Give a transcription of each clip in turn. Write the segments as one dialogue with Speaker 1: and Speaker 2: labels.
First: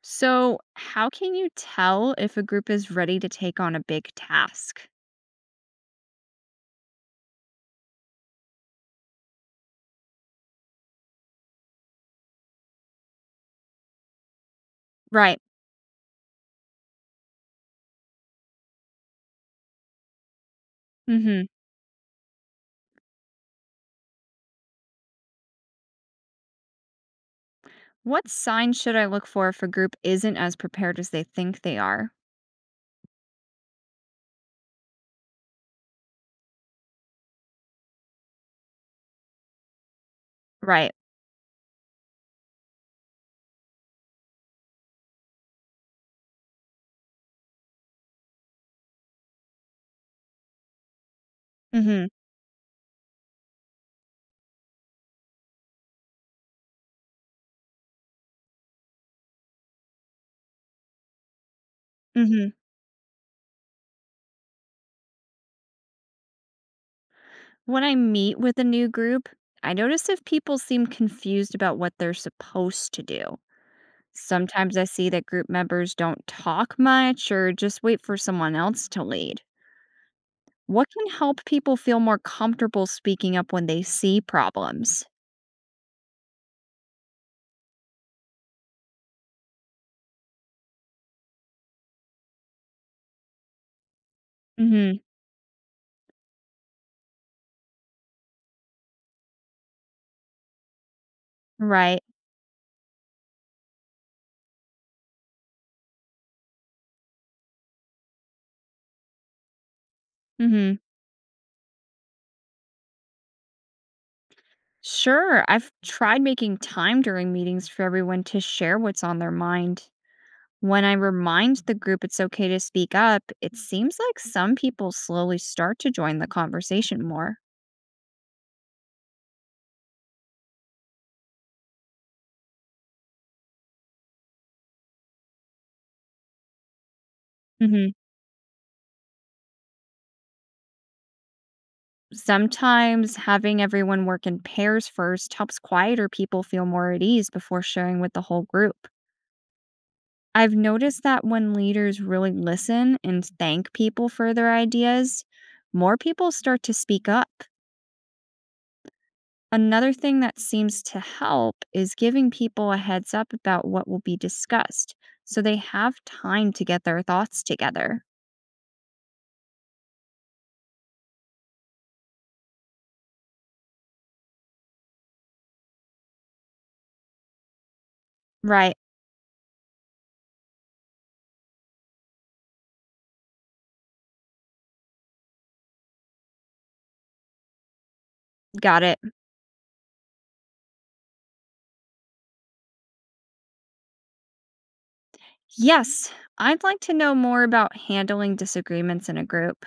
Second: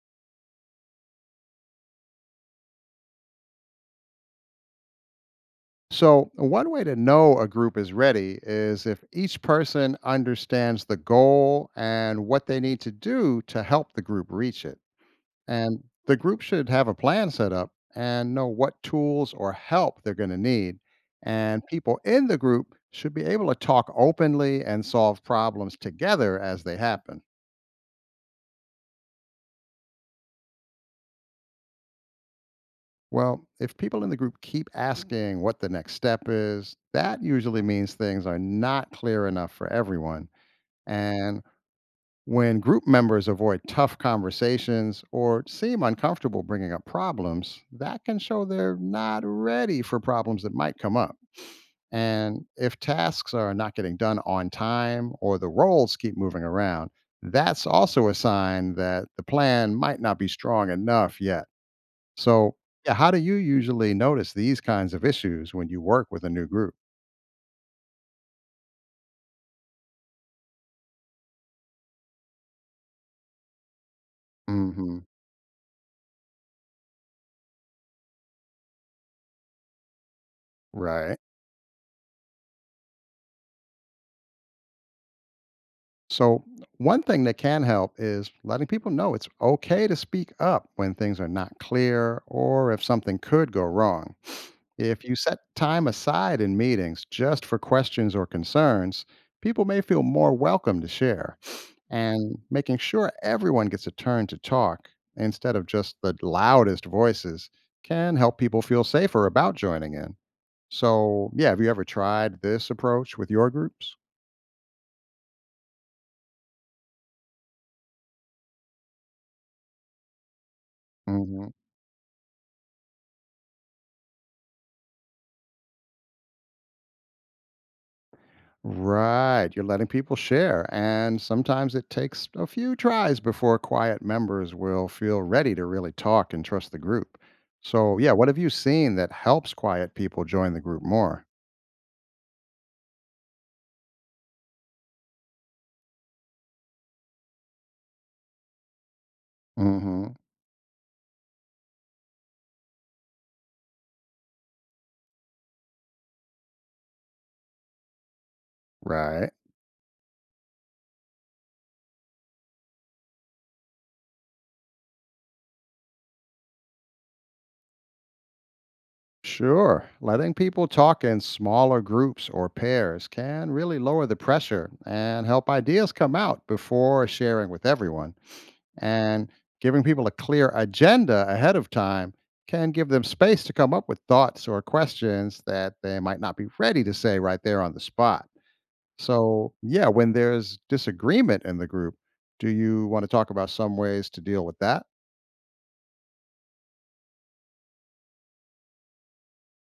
Speaker 1: So, how can you tell if a group is ready to take on a big task?
Speaker 2: So, one way to know a group is ready is if each person understands the goal and what they need to do to help the group reach it.
Speaker 1: Right.
Speaker 2: And the group should have a plan set up and know what tools or help they're going to need.
Speaker 1: Mhm.
Speaker 2: And people in the group should be able to talk openly and solve problems together as they happen.
Speaker 1: What signs should I look for if a group isn't as prepared as they think they are?
Speaker 2: Well, if people in the group keep asking what the next step is, that usually means things are not clear enough for everyone.
Speaker 1: Right.
Speaker 2: And when group members avoid tough conversations or seem uncomfortable bringing up problems, that can show they're not ready for problems that might come up.
Speaker 1: Mhm.
Speaker 2: And if tasks are not getting done on time or the roles keep moving around, that's also a sign that the plan might not be strong enough yet.
Speaker 1: Mhm.
Speaker 2: So, yeah, how do you usually notice these kinds of issues when you work with a new group?
Speaker 1: When I meet with a new group, I notice if people seem confused about what they're supposed to do. Sometimes I
Speaker 2: Hmm.
Speaker 1: see that group members don't talk much or just wait for someone else to lead. What can
Speaker 2: Right.
Speaker 1: help people feel more comfortable speaking up when they see problems?
Speaker 2: So, one thing that can help is letting people know it's okay to speak up when things are not clear or if something could go wrong.
Speaker 1: Mhm.
Speaker 2: If you set time aside in meetings just for questions or concerns, people may feel more welcome to share.
Speaker 1: Right.
Speaker 2: And making sure everyone gets a turn to talk instead of just the loudest voices can help people feel safer about joining in.
Speaker 1: Mhm.
Speaker 2: So, yeah, have you ever tried this approach with your groups?
Speaker 1: Sure. I've tried making time during meetings for everyone to share what's on their mind. When I
Speaker 2: Mhm.
Speaker 1: remind the group it's okay to speak up, it seems like some people slowly start to join the conversation more.
Speaker 2: Right. You're letting people share. And sometimes it takes a few tries before quiet members will feel ready to really talk and trust the group.
Speaker 1: Mhm.
Speaker 2: So, yeah, what have you seen that helps quiet people join the group more?
Speaker 1: Sometimes having everyone work in pairs first helps quieter people feel more at ease before sharing with the whole group.
Speaker 2: Hmm.
Speaker 1: I've noticed that when leaders really listen and thank people for their ideas, more people start to speak up.
Speaker 2: Right.
Speaker 1: Another thing that seems to help is giving people a heads up about what will be discussed so they have time to get their thoughts together.
Speaker 2: Sure. Letting people talk in smaller groups or pairs can really lower the pressure and help ideas come out before sharing with everyone.
Speaker 1: Right,
Speaker 2: And giving people a clear agenda ahead of time can give them space to come up with thoughts or questions that they might not be ready to say right there on the spot.
Speaker 1: got it.
Speaker 2: So, yeah, when there's disagreement in the group, do you want to talk about some ways to deal with that?
Speaker 1: Yes, I'd like to know more about handling disagreements in a group.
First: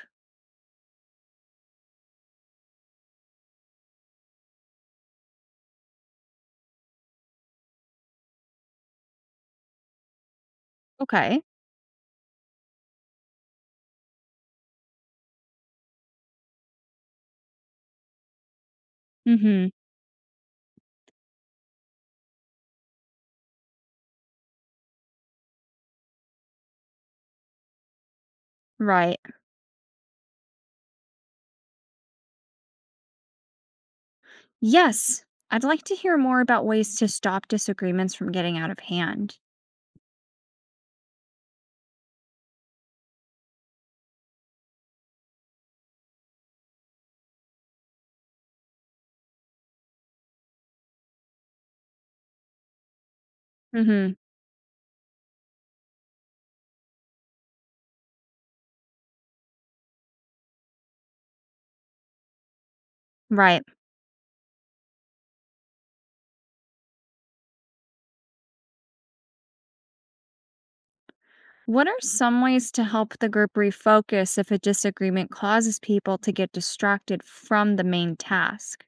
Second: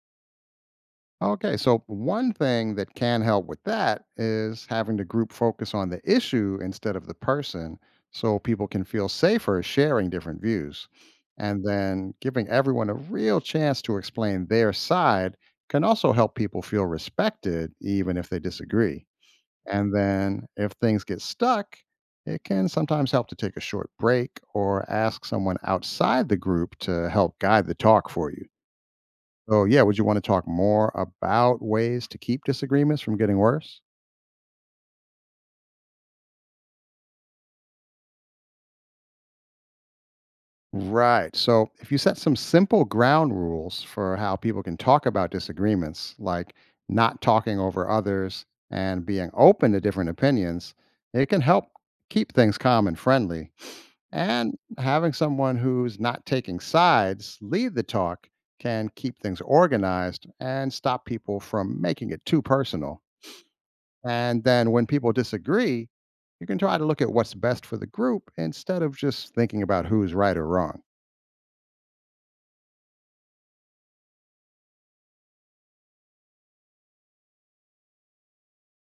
Speaker 2: Okay, so one thing that can help with that is having the group focus on the issue instead of the person, so people can feel safer sharing different views.
Speaker 1: Okay.
Speaker 2: And then giving everyone a real chance to explain their side can also help people feel respected, even if they disagree.
Speaker 1: Mhm.
Speaker 2: And then if things get stuck, it can sometimes help to take a short break or ask someone outside the group to help guide the talk for you.
Speaker 1: Right.
Speaker 2: So, yeah, would you want to talk more about ways to keep disagreements from getting worse?
Speaker 1: Yes, I'd like to hear more about ways to stop disagreements from getting out of hand.
Speaker 2: Right. So, if you set some simple ground rules for how people can talk about disagreements, like not talking over others and being open to different opinions, it can help keep things calm and friendly.
Speaker 1: Mhm.
Speaker 2: And having someone who's not taking sides lead the talk can keep things organized and stop people from making it too personal.
Speaker 1: Right.
Speaker 2: And then when people disagree, you can try to look at what's best for the group instead of just thinking about who's right or wrong.
Speaker 1: What are some ways to help the group refocus if a disagreement causes people to get distracted from the main task?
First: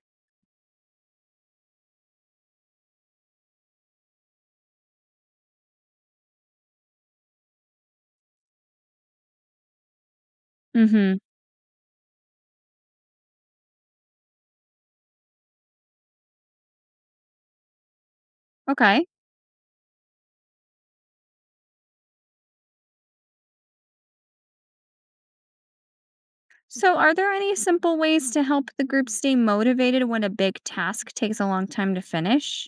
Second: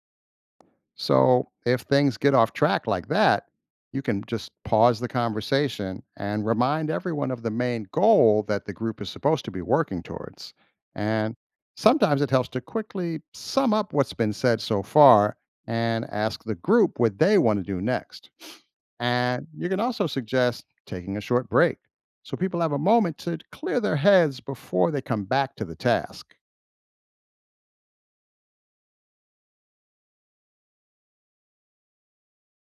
Speaker 2: So if things get off track like that, you can just pause the conversation and remind everyone of the main goal that the group is supposed to be working towards.
Speaker 1: Mhm.
Speaker 2: And sometimes it helps to quickly sum up what's been said so far and ask the group what they want to do next.
Speaker 1: Okay.
Speaker 2: And you can also suggest taking a short break so people have a moment to clear their heads before they come back to the task.
Speaker 1: So are there any simple ways to help the group stay motivated when a big task takes a long time to finish?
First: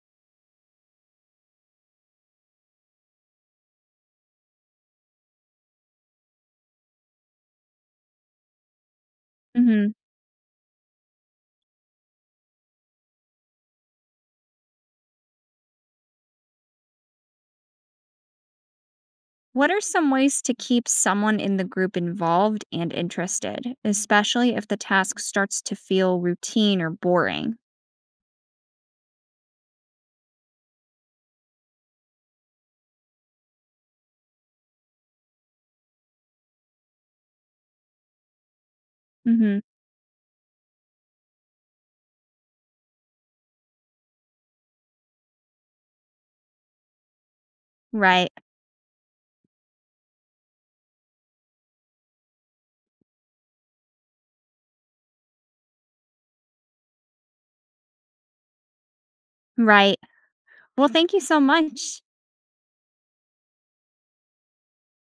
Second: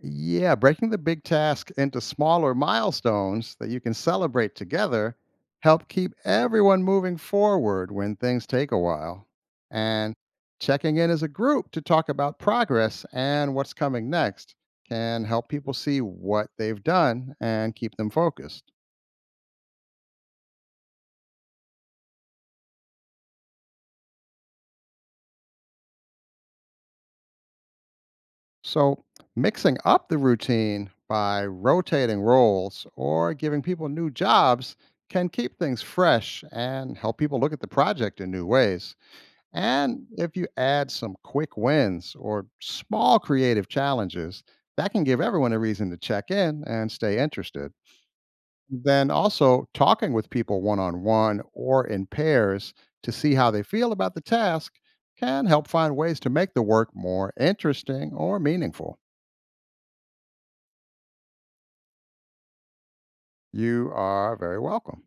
Speaker 2: Yeah, breaking the big task into smaller milestones that you can celebrate together help keep everyone moving forward when things take a while.
Speaker 1: Mhm.
Speaker 2: And checking in as a group to talk about progress and what's coming next can help people see what they've done and keep them focused.
Speaker 1: What are some ways to keep someone in the group involved and interested, especially if the task starts to feel routine or boring?
Speaker 2: So, mixing up the routine by rotating roles or giving people new jobs can keep things fresh and help people look at the project in new ways.
Speaker 1: Mhm.
Speaker 2: And if you add some quick wins or small creative challenges, that can give everyone a reason to check in and stay interested.
Speaker 1: Right.
Speaker 2: Then also talking with people one on one or in pairs to see how they feel about the task can help find ways to make the work more interesting or meaningful.
Speaker 1: Right. Well, thank you so much.
Speaker 2: You are very welcome.